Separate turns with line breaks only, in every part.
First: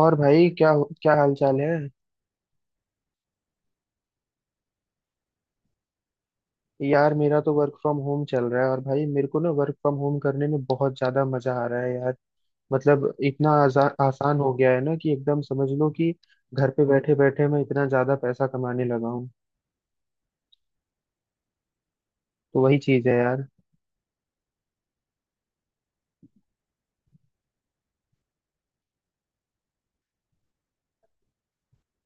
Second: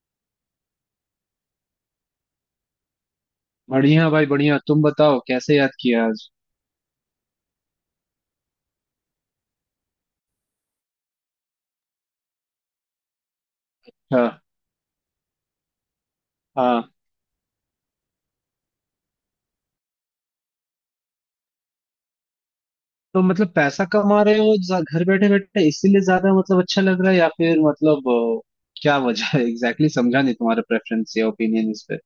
और भाई क्या क्या हाल चाल है।
बढ़िया भाई बढ़िया। तुम बताओ कैसे याद किया आज?
यार मेरा तो वर्क फ्रॉम होम चल रहा है और भाई मेरे को ना वर्क फ्रॉम होम करने में बहुत ज्यादा मजा आ रहा है यार। मतलब इतना
अच्छा।
आसान हो गया है ना कि एकदम समझ लो कि घर पे
हाँ,
बैठे बैठे मैं इतना ज्यादा पैसा कमाने लगा हूँ। तो वही चीज है
तो
यार।
मतलब पैसा कमा रहे हो घर बैठे बैठे इसीलिए ज्यादा मतलब अच्छा लग रहा है या फिर मतलब क्या वजह है? Exactly exactly। समझा नहीं तुम्हारा प्रेफरेंस या ओपिनियन इस पे।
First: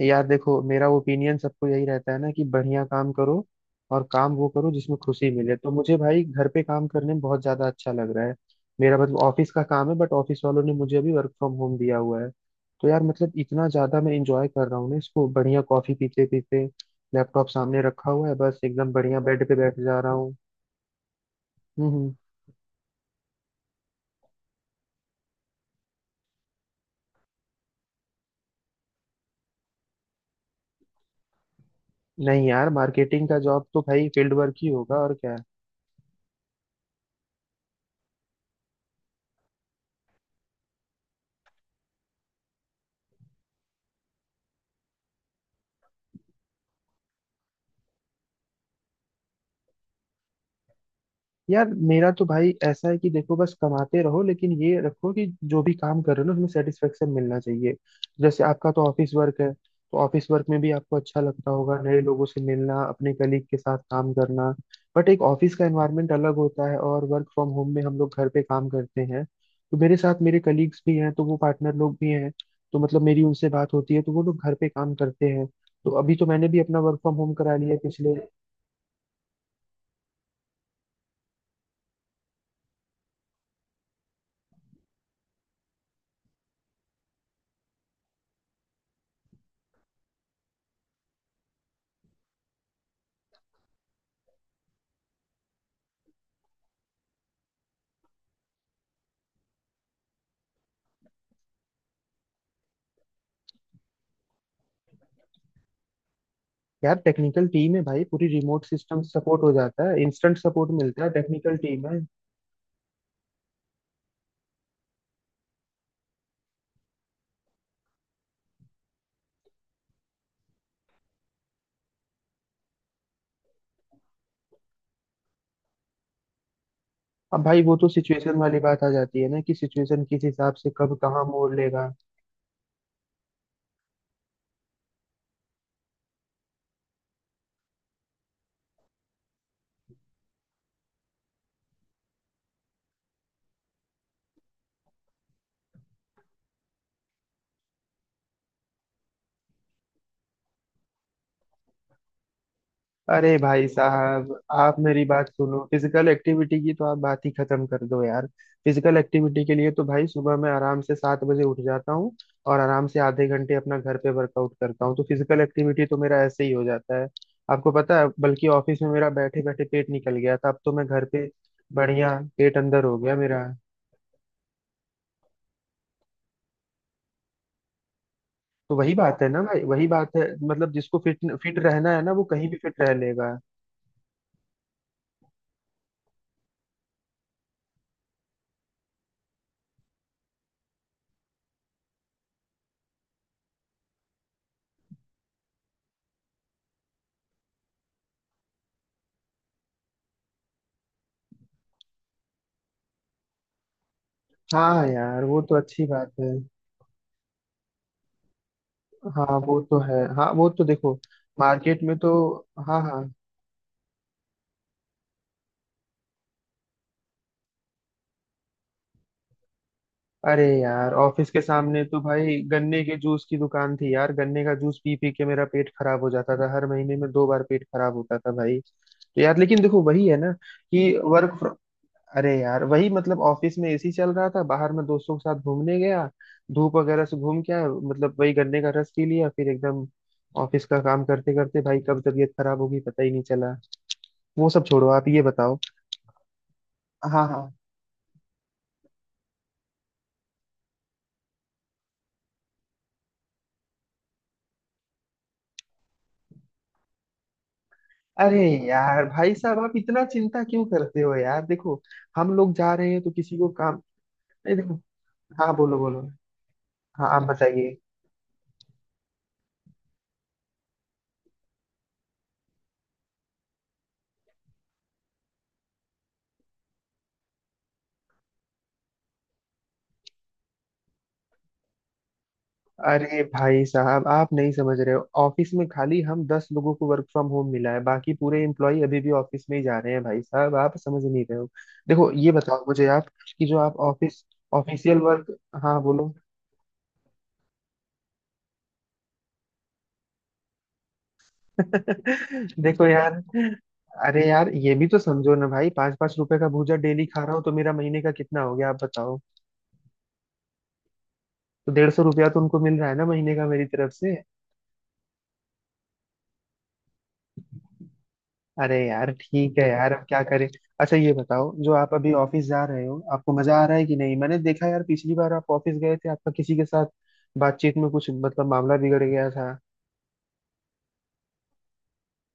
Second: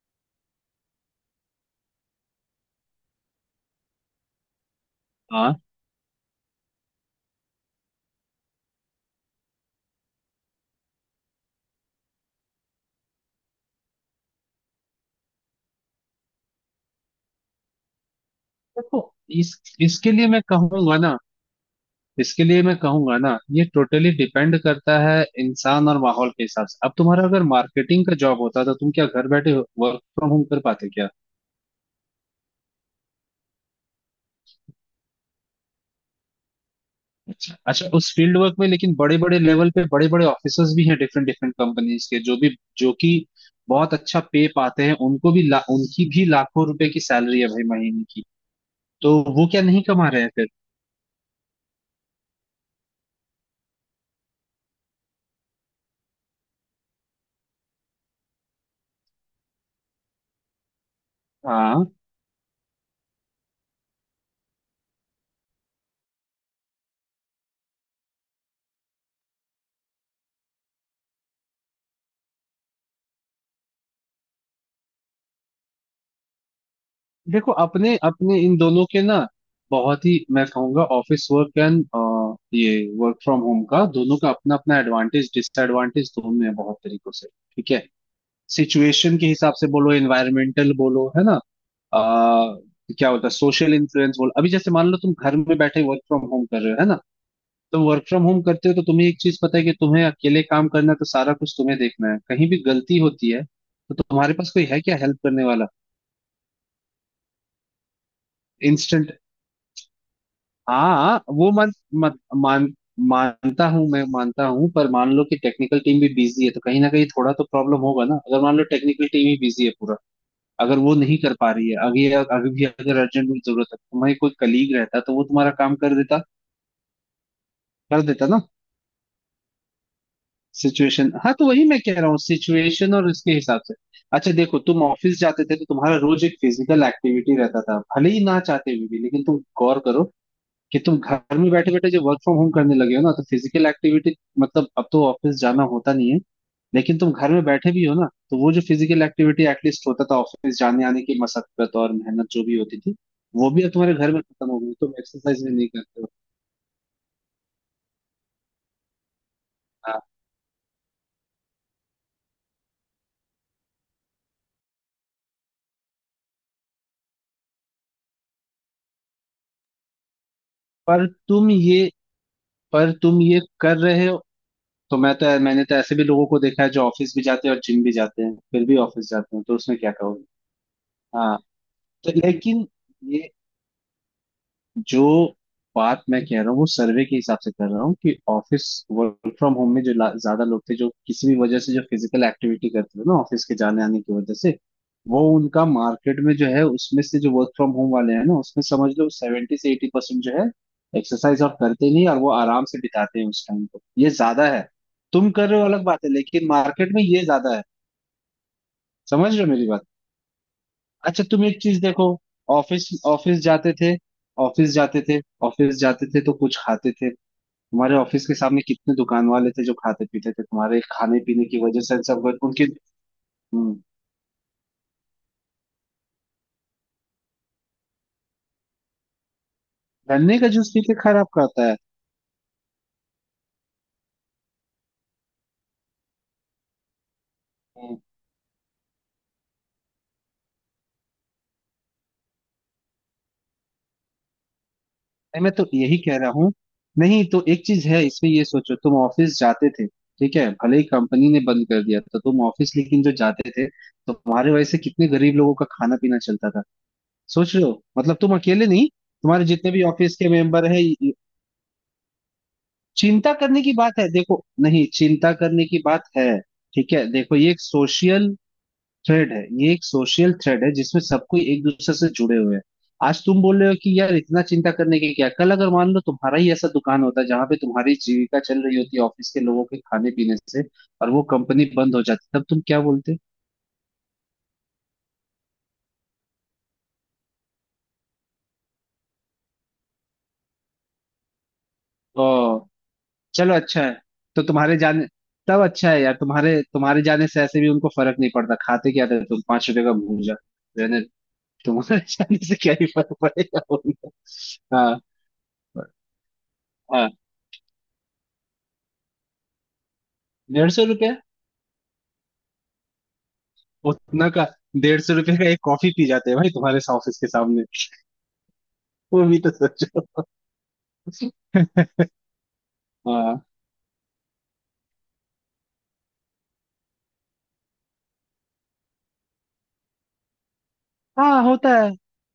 यार देखो मेरा ओपिनियन सबको यही रहता है ना कि बढ़िया काम करो और काम वो करो जिसमें खुशी
हाँ।
मिले, तो मुझे भाई घर पे काम करने में बहुत ज्यादा अच्छा लग रहा है। मेरा मतलब ऑफिस का काम है, बट ऑफिस वालों ने मुझे अभी वर्क फ्रॉम होम दिया हुआ है। तो यार मतलब इतना ज्यादा मैं इंजॉय कर रहा हूँ ना इसको, बढ़िया कॉफी पीते पीते लैपटॉप सामने रखा हुआ है, बस एकदम
देखो,
बढ़िया बेड
इस
पे बैठ जा रहा
इसके लिए
हूँ।
मैं कहूंगा ना
हम्म हम्म।
इसके लिए मैं कहूंगा ना, ये टोटली डिपेंड करता है इंसान और माहौल के हिसाब से। अब तुम्हारा अगर मार्केटिंग का जॉब होता तो तुम क्या घर बैठे वर्क फ्रॉम होम कर पाते क्या?
नहीं यार, मार्केटिंग का जॉब तो भाई फील्ड वर्क ही होगा और क्या।
अच्छा, उस फील्ड वर्क में लेकिन बड़े बड़े लेवल पे बड़े बड़े ऑफिसर्स भी हैं डिफरेंट डिफरेंट कंपनीज के, जो कि बहुत अच्छा पे पाते हैं, उनको भी उनकी भी लाखों रुपए की सैलरी है भाई महीने की। तो वो क्या नहीं कमा रहे हैं फिर?
यार मेरा तो भाई ऐसा है कि देखो बस कमाते रहो, लेकिन ये रखो कि जो भी काम कर रहे हो ना उसमें सेटिस्फेक्शन मिलना चाहिए। जैसे आपका तो ऑफिस वर्क है, तो ऑफिस वर्क में भी आपको अच्छा लगता होगा
हाँ।
नए लोगों से मिलना, अपने कलीग के साथ काम करना। बट एक ऑफिस का एनवायरनमेंट अलग होता है और वर्क फ्रॉम होम में हम लोग घर पे काम करते हैं। तो मेरे साथ मेरे कलीग्स भी हैं, तो वो पार्टनर लोग भी हैं, तो मतलब मेरी उनसे बात होती है, तो वो लोग घर पे काम करते हैं। तो अभी तो मैंने भी अपना वर्क फ्रॉम होम
देखो,
करा लिया
अपने
पिछले।
अपने इन दोनों के ना, बहुत ही मैं कहूंगा ऑफिस वर्क एंड ये वर्क फ्रॉम होम का, दोनों का अपना अपना एडवांटेज डिसएडवांटेज दोनों है बहुत तरीकों से। ठीक है। सिचुएशन के हिसाब से बोलो, एनवायरमेंटल बोलो, है ना। आ, क्या बोलता है, सोशल इन्फ्लुएंस बोल। अभी जैसे मान लो तुम घर में बैठे वर्क फ्रॉम होम कर रहे हो, है ना। तुम वर्क फ्रॉम होम करते हो तो तुम्हें एक चीज पता है कि तुम्हें अकेले काम करना है, तो सारा कुछ तुम्हें देखना है। कहीं भी गलती होती है तो तुम्हारे पास कोई है क्या हेल्प करने वाला?
यार टेक्निकल टीम है भाई, पूरी रिमोट सिस्टम
इंस्टेंट।
सपोर्ट हो जाता है, इंस्टेंट सपोर्ट मिलता है,
हाँ, वो
टेक्निकल
मान
टीम है।
मान मान- मानता हूँ, मैं मानता हूँ। पर मान लो कि टेक्निकल टीम भी बिजी है तो कहीं ना कहीं थोड़ा तो प्रॉब्लम होगा ना। अगर मान लो टेक्निकल टीम ही बिजी है पूरा, अगर वो नहीं कर पा रही है, अभी अभी भी अगर अर्जेंट में जरूरत है तुम्हारे, कोई कलीग रहता तो वो तुम्हारा काम कर देता।
अब भाई वो तो
कर देता
सिचुएशन
ना।
वाली बात आ जाती है ना कि सिचुएशन किस हिसाब से कब
सिचुएशन।
कहाँ
हाँ, तो
मोड़
वही मैं
लेगा।
कह रहा हूँ, सिचुएशन और उसके हिसाब से। अच्छा देखो, तुम ऑफिस जाते थे तो तुम्हारा रोज एक फिजिकल एक्टिविटी रहता था, भले ही ना चाहते हुए भी। लेकिन तुम गौर करो कि तुम घर में बैठे बैठे जो वर्क फ्रॉम होम करने लगे हो ना, तो फिजिकल एक्टिविटी मतलब अब तो ऑफिस जाना होता नहीं है, लेकिन तुम घर में बैठे भी हो ना, तो वो जो फिजिकल एक्टिविटी एटलीस्ट होता था ऑफिस जाने आने की, मशक्कत और मेहनत जो भी होती थी,
अरे
वो भी
भाई
अब तुम्हारे घर में
साहब,
खत्म हो गई।
आप
तुम
मेरी बात
एक्सरसाइज भी
सुनो,
नहीं करते हो।
फिजिकल एक्टिविटी की तो आप बात ही खत्म कर दो यार। फिजिकल एक्टिविटी के लिए तो
हाँ,
भाई सुबह मैं आराम से 7 बजे उठ जाता हूँ और आराम से आधे घंटे अपना घर पे वर्कआउट करता हूँ, तो फिजिकल एक्टिविटी तो मेरा ऐसे ही हो जाता है। आपको पता है बल्कि ऑफिस में मेरा बैठे बैठे पेट निकल गया था, अब तो मैं घर
पर
पे
तुम ये
बढ़िया पेट अंदर
पर
हो गया
तुम ये
मेरा।
कर रहे हो। मैंने तो ऐसे भी लोगों को देखा है जो ऑफिस भी जाते हैं और जिम भी जाते हैं, फिर
तो
भी
वही
ऑफिस
बात है
जाते
ना
हैं तो
भाई,
उसमें
वही
क्या
बात है,
कहोगे?
मतलब जिसको फिट
हाँ।
फिट रहना है
तो
ना वो कहीं भी
लेकिन
फिट रह
ये
लेगा।
जो बात मैं कह रहा हूँ वो सर्वे के हिसाब से कर रहा हूँ, कि ऑफिस वर्क फ्रॉम होम में जो ज्यादा लोग थे जो किसी भी वजह से जो फिजिकल एक्टिविटी करते थे ना ऑफिस के जाने आने की वजह से, वो उनका मार्केट में जो है उसमें से जो वर्क फ्रॉम होम वाले हैं ना, उसमें समझ लो 70 से 80% जो है एक्सरसाइज और करते नहीं, और वो आराम से बिताते हैं उस टाइम को, ये ज्यादा है।
हाँ यार
तुम
वो
कर
तो
रहे हो अलग
अच्छी
बात है,
बात है।
लेकिन मार्केट में ये ज्यादा है। समझ
हाँ
रहे हो
वो
मेरी
तो
बात?
है, हाँ वो तो देखो,
अच्छा, तुम एक चीज
मार्केट में
देखो।
तो, हाँ
ऑफिस
हाँ।
ऑफिस जाते थे ऑफिस जाते थे ऑफिस जाते थे तो कुछ खाते थे। तुम्हारे ऑफिस के सामने कितने दुकान वाले थे जो खाते पीते थे
अरे
तुम्हारे
यार
खाने
ऑफिस के
पीने की वजह
सामने तो
से,
भाई
उनके।
गन्ने के जूस की दुकान
हम्म।
थी यार, गन्ने का जूस पी पी के मेरा पेट खराब हो जाता था, हर महीने में दो बार पेट खराब होता था भाई। तो यार लेकिन देखो वही है ना
गन्ने का जूस
कि
पीते खराब
वर्क फ्रॉम
करता है।
अरे यार वही मतलब ऑफिस में एसी चल रहा था, बाहर में दोस्तों के साथ घूमने गया, धूप वगैरह से घूम के आया,
हम्म।
मतलब वही गन्ने का रस पी लिया, फिर एकदम ऑफिस का काम करते करते भाई कब तबीयत खराब होगी पता ही नहीं चला। वो सब छोड़ो, आप ये
नहीं, मैं
बताओ।
तो यही कह रहा हूँ। नहीं
हाँ हाँ।
तो एक चीज है इसमें, ये सोचो, तुम ऑफिस जाते थे, ठीक है, भले ही कंपनी ने बंद कर दिया तो तुम ऑफिस लेकिन जो जाते थे, तुम्हारे वजह से कितने गरीब लोगों का खाना पीना चलता था? सोच रहे हो, मतलब तुम
अरे
अकेले नहीं,
यार भाई
तुम्हारे
साहब
जितने
आप
भी
इतना
ऑफिस के
चिंता क्यों
मेंबर हैं
करते हो यार, देखो हम लोग जा रहे हैं तो
चिंता
किसी को
करने की
काम।
बात है। देखो
नहीं देखो।
नहीं, चिंता
हाँ
करने
बोलो
की
बोलो।
बात है। ठीक है
हाँ आप
देखो,
बताइए।
ये एक सोशल थ्रेड है जिसमें सबको एक दूसरे से जुड़े हुए हैं। आज तुम बोल रहे हो कि यार इतना चिंता करने की क्या, कल अगर मान लो तुम्हारा ही ऐसा दुकान होता जहां पे तुम्हारी जीविका चल रही होती ऑफिस के लोगों के खाने पीने से, और वो कंपनी बंद हो जाती, तब तुम क्या बोलते?
अरे भाई साहब आप नहीं समझ रहे हो, ऑफिस में खाली हम 10 लोगों को वर्क फ्रॉम होम मिला है, बाकी पूरे एम्प्लॉय अभी भी ऑफिस में ही जा रहे हैं, भाई साहब आप समझ नहीं रहे हो। देखो ये बताओ मुझे आप कि
चलो,
जो आप
अच्छा है।
ऑफिस
तो तुम्हारे
ऑफिशियल
जाने
वर्क।
तब
हाँ
अच्छा है
बोलो।
यार, तुम्हारे तुम्हारे जाने से ऐसे भी उनको फर्क नहीं पड़ता। खाते क्या थे तुम, 5 रुपए का भूजा, रहने तुम्हारे जाने से क्या
देखो
ही
यार,
फर्क पड़ेगा उनको।
अरे यार ये भी
हाँ,
तो समझो ना भाई, ₹5 ₹5 का भूजा डेली
हाँ।
खा रहा हूँ तो मेरा महीने का कितना हो गया आप बताओ।
150 रुपया।
तो 150 रुपया तो उनको मिल रहा है ना महीने का मेरी तरफ से।
उतना का 150 रुपये का एक कॉफी पी जाते हैं भाई तुम्हारे ऑफिस के सामने।
अरे यार
वो भी तो
ठीक है यार,
सोचो।
अब क्या करें। अच्छा ये बताओ जो आप अभी ऑफिस जा रहे हो आपको
हाँ,
मजा आ रहा है कि नहीं, मैंने देखा यार पिछली बार आप ऑफिस गए थे आपका किसी के साथ बातचीत में कुछ मतलब मामला बिगड़ गया था।
हाँ, होता है।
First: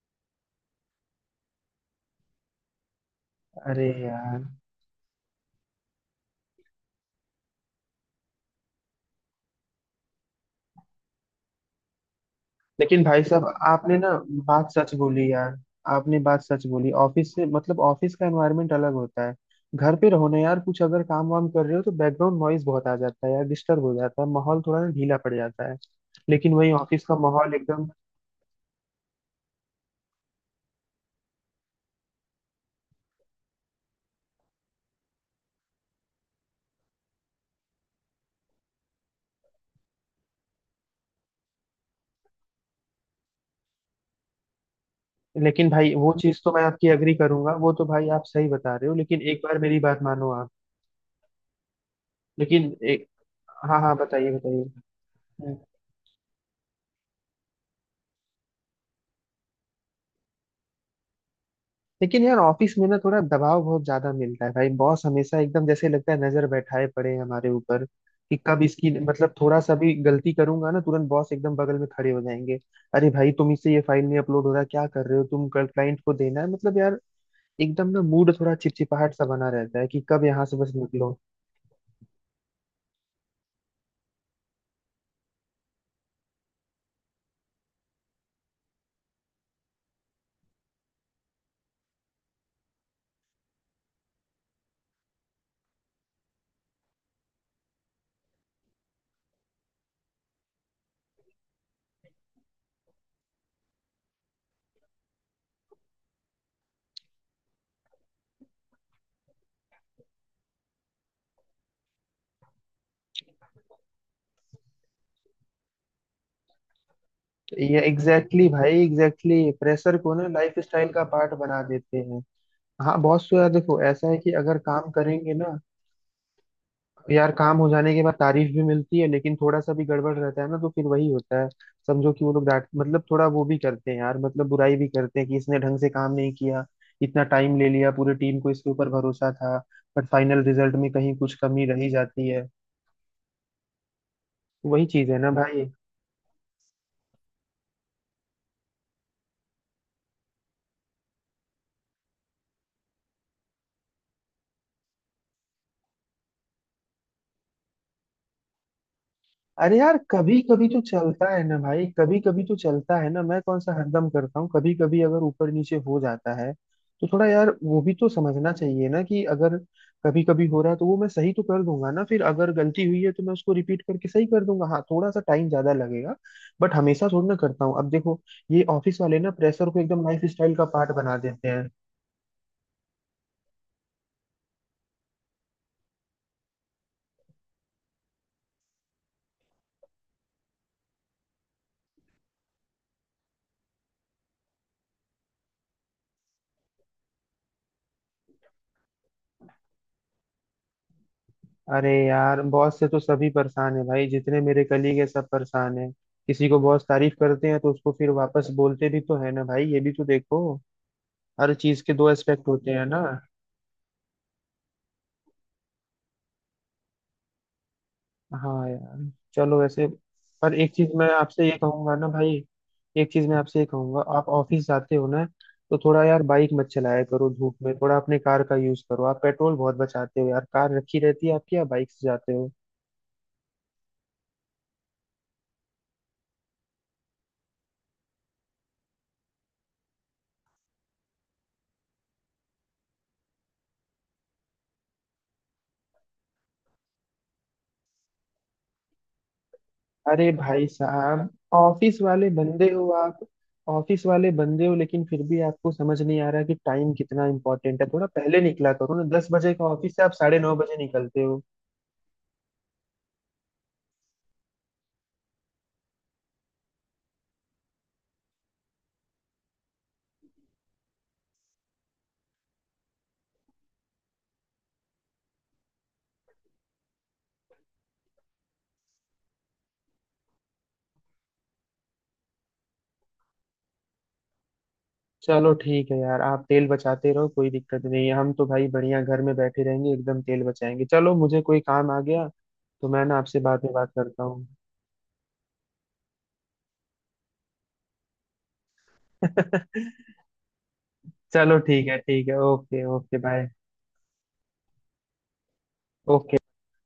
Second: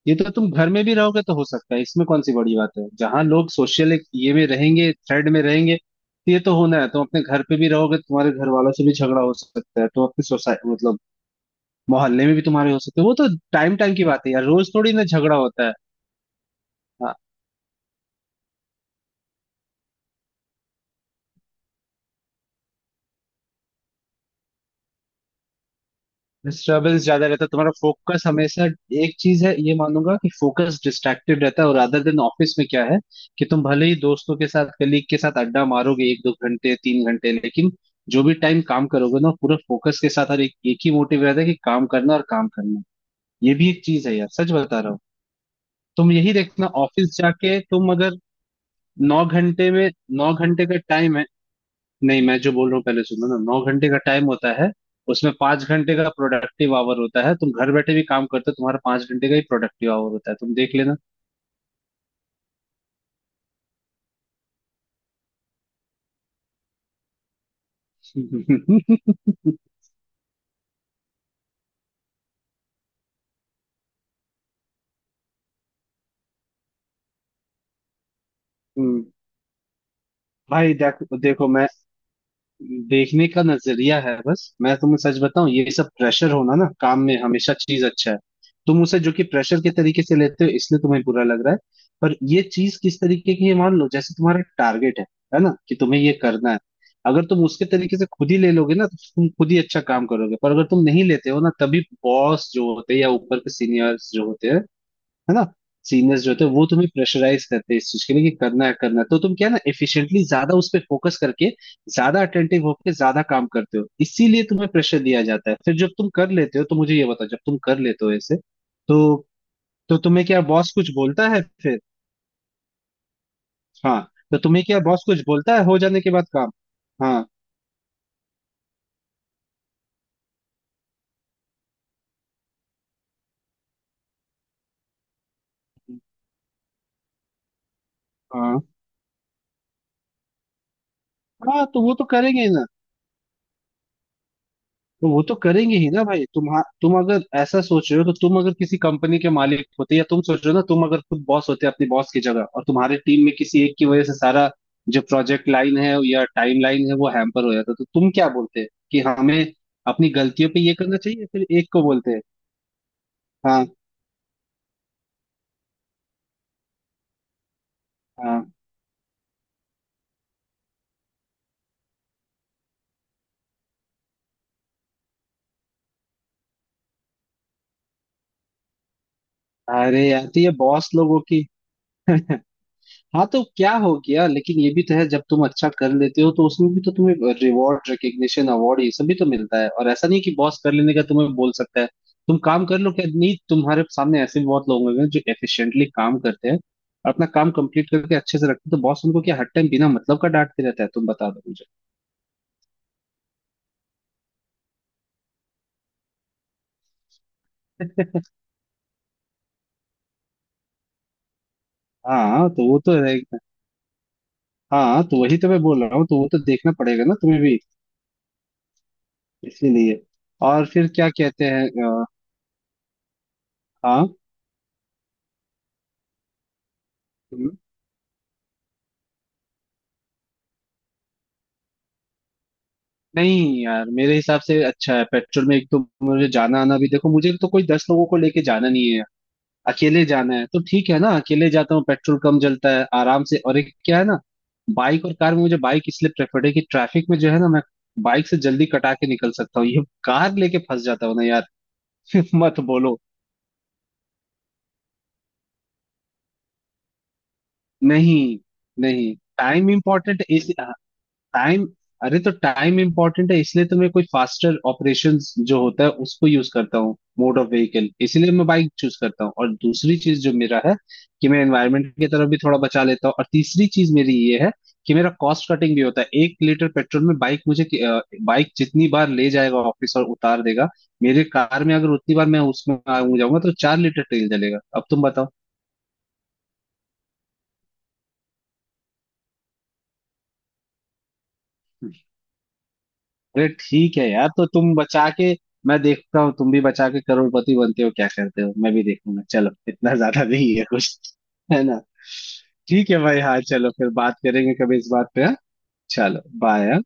ये तो तुम घर में भी रहोगे तो हो सकता है, इसमें कौन सी बड़ी बात है। जहां लोग
अरे
सोशल एक ये
यार,
में रहेंगे, थ्रेड में रहेंगे, तो ये तो होना है। तुम अपने घर पे भी रहोगे तुम्हारे घर वालों से भी झगड़ा हो सकता है। तुम अपने सोसाइटी मतलब मोहल्ले में भी तुम्हारे हो सकते
लेकिन
हैं। वो
भाई
तो
साहब
टाइम टाइम
आपने
की
ना
बात है यार,
बात
रोज थोड़ी
सच
ना
बोली
झगड़ा
यार,
होता है।
आपने बात सच बोली,
हाँ।
ऑफिस से मतलब ऑफिस का एनवायरनमेंट अलग होता है। घर पे रहो ना यार, कुछ अगर काम वाम कर रहे हो तो बैकग्राउंड नॉइज बहुत आ जाता है यार, डिस्टर्ब हो जाता है, माहौल थोड़ा ना ढीला पड़ जाता है। लेकिन वही
डिस्टर्बेंस
ऑफिस का
ज्यादा रहता है,
माहौल
तुम्हारा
एकदम।
फोकस हमेशा एक चीज है। ये मानूंगा कि फोकस डिस्ट्रैक्टेड रहता है, और अदर देन ऑफिस में क्या है कि तुम भले ही दोस्तों के साथ कलीग के साथ अड्डा मारोगे एक दो घंटे 3 घंटे, लेकिन जो भी टाइम काम करोगे ना पूरा फोकस के साथ, और एक ही मोटिव रहता है कि काम करना और काम करना। ये भी एक चीज है यार, सच बता रहा हूँ।
लेकिन भाई
तुम
वो
यही
चीज तो मैं
देखना
आपकी एग्री
ऑफिस
करूंगा,
जाके,
वो तो
तुम
भाई
अगर
आप सही बता रहे हो, लेकिन
नौ
एक बार
घंटे
मेरी
में,
बात मानो
नौ
आप।
घंटे का टाइम है, नहीं मैं जो बोल
लेकिन
रहा हूँ पहले
एक
सुनो ना, नौ
हाँ
घंटे
हाँ
का टाइम
बताइए
होता
बताइए।
है। उसमें 5 घंटे का प्रोडक्टिव आवर होता है। तुम घर बैठे भी काम करते हो, तुम्हारा 5 घंटे का ही प्रोडक्टिव आवर होता है, तुम देख लेना।
लेकिन यार ऑफिस में ना थोड़ा दबाव बहुत ज्यादा मिलता है भाई, बॉस हमेशा एकदम जैसे लगता है नजर बैठाए पड़े हैं हमारे ऊपर कि कब इसकी, मतलब थोड़ा सा भी गलती करूंगा ना तुरंत बॉस एकदम बगल में खड़े हो जाएंगे। अरे भाई तुम इससे ये फाइल नहीं अपलोड हो रहा, क्या कर रहे हो तुम, कल क्लाइंट को देना है, मतलब यार एकदम ना मूड थोड़ा
हम्म।
चिपचिपाहट सा बना रहता है कि कब यहाँ से बस
भाई
निकलो।
देखो देखो, मैं देखने का नजरिया है बस। मैं तुम्हें सच बताऊं, ये सब प्रेशर होना ना काम में, हमेशा चीज अच्छा है। तुम उसे जो कि प्रेशर के तरीके से लेते हो इसलिए तुम्हें बुरा लग रहा है। पर ये चीज किस तरीके की है, मान लो जैसे तुम्हारा टारगेट है ना कि तुम्हें ये करना है। अगर तुम उसके तरीके से खुद ही ले लोगे ना तो तुम खुद ही अच्छा काम करोगे, पर अगर तुम नहीं लेते हो ना तभी बॉस जो होते हैं, या ऊपर के सीनियर्स जो होते हैं, है ना, सीनियर्स जो होते हैं वो तुम्हें प्रेशराइज करते हैं इस चीज के लिए कि करना है करना है। तो तुम क्या है ना एफिशिएंटली ज्यादा उस पर फोकस करके ज्यादा अटेंटिव होकर ज्यादा काम करते हो, इसीलिए तुम्हें प्रेशर दिया जाता है। फिर जब तुम कर लेते हो तो मुझे ये बताओ, जब तुम
ये
कर
एग्जैक्टली
लेते हो ऐसे
exactly भाई,
तो
एग्जैक्टली exactly, प्रेशर
तो
को
तुम्हें
ना
क्या
लाइफ
बॉस
स्टाइल
कुछ
का
बोलता
पार्ट
है
बना
फिर?
देते हैं। हाँ बॉस तो यार देखो
हाँ।
ऐसा है कि
तो
अगर
तुम्हें क्या
काम
बॉस कुछ
करेंगे
बोलता
ना।
है हो जाने के बाद काम? हाँ।
यार काम हो जाने के बाद तारीफ भी मिलती है, लेकिन थोड़ा सा भी गड़बड़ रहता है ना तो फिर वही होता है, समझो कि वो लोग डांट मतलब थोड़ा वो भी करते हैं यार, मतलब बुराई भी करते हैं कि इसने ढंग से काम नहीं किया, इतना टाइम ले लिया, पूरी टीम को
हाँ।
इसके ऊपर भरोसा था, बट फाइनल रिजल्ट में कहीं कुछ कमी
हाँ,
रह
तो
ही
वो तो
जाती है।
करेंगे ना।
वही चीज
तो
है
वो
ना
तो
भाई।
करेंगे ही ना भाई। तुम अगर ऐसा सोच रहे हो तो, तुम अगर किसी कंपनी के मालिक होते, या तुम सोच रहे हो ना, तुम अगर खुद बॉस होते अपनी बॉस की जगह और तुम्हारे टीम में किसी एक की वजह से सारा जो प्रोजेक्ट लाइन है या टाइम लाइन है वो हैम्पर हो जाता, तो तुम क्या बोलते? कि हमें
अरे यार
अपनी
कभी
गलतियों पे
कभी
ये
तो
करना चाहिए,
चलता है
फिर
ना
एक को
भाई,
बोलते
कभी
हैं।
कभी तो चलता है ना, मैं कौन
हाँ,
सा हरदम करता हूँ, कभी कभी अगर ऊपर नीचे हो जाता है तो थोड़ा यार वो भी तो
हाँ।
समझना चाहिए ना कि अगर कभी कभी हो रहा है तो वो मैं सही तो कर दूंगा ना फिर, अगर गलती हुई है तो मैं उसको रिपीट करके सही कर दूंगा, हाँ थोड़ा सा टाइम ज्यादा लगेगा, बट हमेशा थोड़ी ना करता हूँ। अब देखो ये ऑफिस वाले ना प्रेशर को
अरे
एकदम लाइफ
यार तो ये
स्टाइल का
बॉस
पार्ट बना
लोगों की
देते हैं।
हाँ, तो क्या हो गया, लेकिन ये भी तो है, जब तुम अच्छा कर लेते हो तो उसमें भी तो तुम्हें रिवॉर्ड, रिकग्निशन, अवार्ड ये सब भी तो मिलता है। और ऐसा नहीं कि बॉस कर लेने का तुम्हें बोल सकता है, तुम काम कर लो क्या नहीं, तुम्हारे सामने ऐसे भी बहुत लोग होंगे जो एफिशिएंटली काम करते हैं और अपना काम कंप्लीट करके अच्छे से रखते हैं, तो बॉस उनको क्या हर टाइम बिना मतलब का डांटते रहता है, तुम बता दो मुझे।
अरे यार बॉस से तो सभी परेशान है भाई, जितने मेरे कलीग है सब परेशान है, किसी को बॉस तारीफ करते हैं तो उसको फिर वापस बोलते भी तो है ना भाई, ये भी तो देखो हर चीज के दो एस्पेक्ट
हाँ तो
होते
वो
हैं
तो
ना।
रहेगा। हाँ तो वही तो मैं बोल रहा हूँ, तो वो तो देखना पड़ेगा ना तुम्हें भी,
हाँ यार चलो वैसे,
इसीलिए।
पर
और
एक
फिर
चीज मैं
क्या
आपसे
कहते
ये
हैं
कहूंगा ना भाई, एक चीज मैं आपसे ये कहूंगा,
हाँ।
आप ऑफिस जाते हो ना, तो थोड़ा यार बाइक मत चलाया करो धूप में, थोड़ा अपने कार का यूज करो आप, पेट्रोल बहुत बचाते हो यार, कार रखी रहती है आपकी या बाइक से जाते हो।
नहीं यार मेरे हिसाब से अच्छा है, पेट्रोल में एक तो, मुझे जाना आना भी देखो, मुझे तो कोई 10 लोगों को लेके जाना नहीं है, अकेले जाना है तो ठीक है ना, अकेले जाता हूँ, पेट्रोल कम जलता है आराम से। और एक क्या है ना, बाइक और कार में मुझे बाइक इसलिए प्रेफर्ड है कि ट्रैफिक में जो है ना, मैं बाइक से जल्दी कटा के निकल सकता हूँ, ये
अरे
कार लेके
भाई
फंस जाता हूँ ना
साहब
यार।
ऑफिस वाले
मत
बंदे हो
बोलो।
आप, ऑफिस वाले बंदे हो लेकिन फिर भी आपको समझ नहीं आ रहा कि टाइम कितना इंपॉर्टेंट है, थोड़ा
नहीं,
पहले निकला करो ना,
नहीं।
10 बजे का
टाइम
ऑफिस से आप
इम्पोर्टेंट
साढ़े
इस
नौ बजे निकलते हो।
टाइम। अरे, तो टाइम इंपॉर्टेंट है इसलिए तो मैं कोई फास्टर ऑपरेशंस जो होता है उसको यूज करता हूँ, मोड ऑफ व्हीकल, इसीलिए मैं बाइक चूज करता हूँ। और दूसरी चीज जो मेरा है कि मैं एनवायरनमेंट की तरफ भी थोड़ा बचा लेता हूँ। और तीसरी चीज मेरी ये है कि मेरा कॉस्ट कटिंग भी होता है। 1 लीटर पेट्रोल में बाइक जितनी बार ले जाएगा ऑफिस और उतार देगा, मेरे कार में अगर उतनी बार मैं उसमें आ जाऊंगा तो 4 लीटर तेल जलेगा। अब तुम बताओ।
चलो ठीक है यार, आप तेल बचाते रहो, कोई दिक्कत नहीं है, हम तो भाई बढ़िया घर में बैठे रहेंगे एकदम, तेल बचाएंगे। चलो मुझे कोई काम आ गया तो मैं ना आपसे
अरे
बाद में बात
ठीक है
करता
यार,
हूँ।
तो तुम बचा के, मैं देखता हूँ तुम भी बचा के करोड़पति बनते हो क्या करते हो, मैं भी देखूंगा। चलो इतना ज्यादा नहीं है कुछ।
चलो
है ना?
ठीक है ठीक है, ओके
ठीक है
ओके,
भाई। हाँ
बाय।
चलो, फिर बात करेंगे कभी इस बात पे, हाँ? चलो
ओके।
बाय।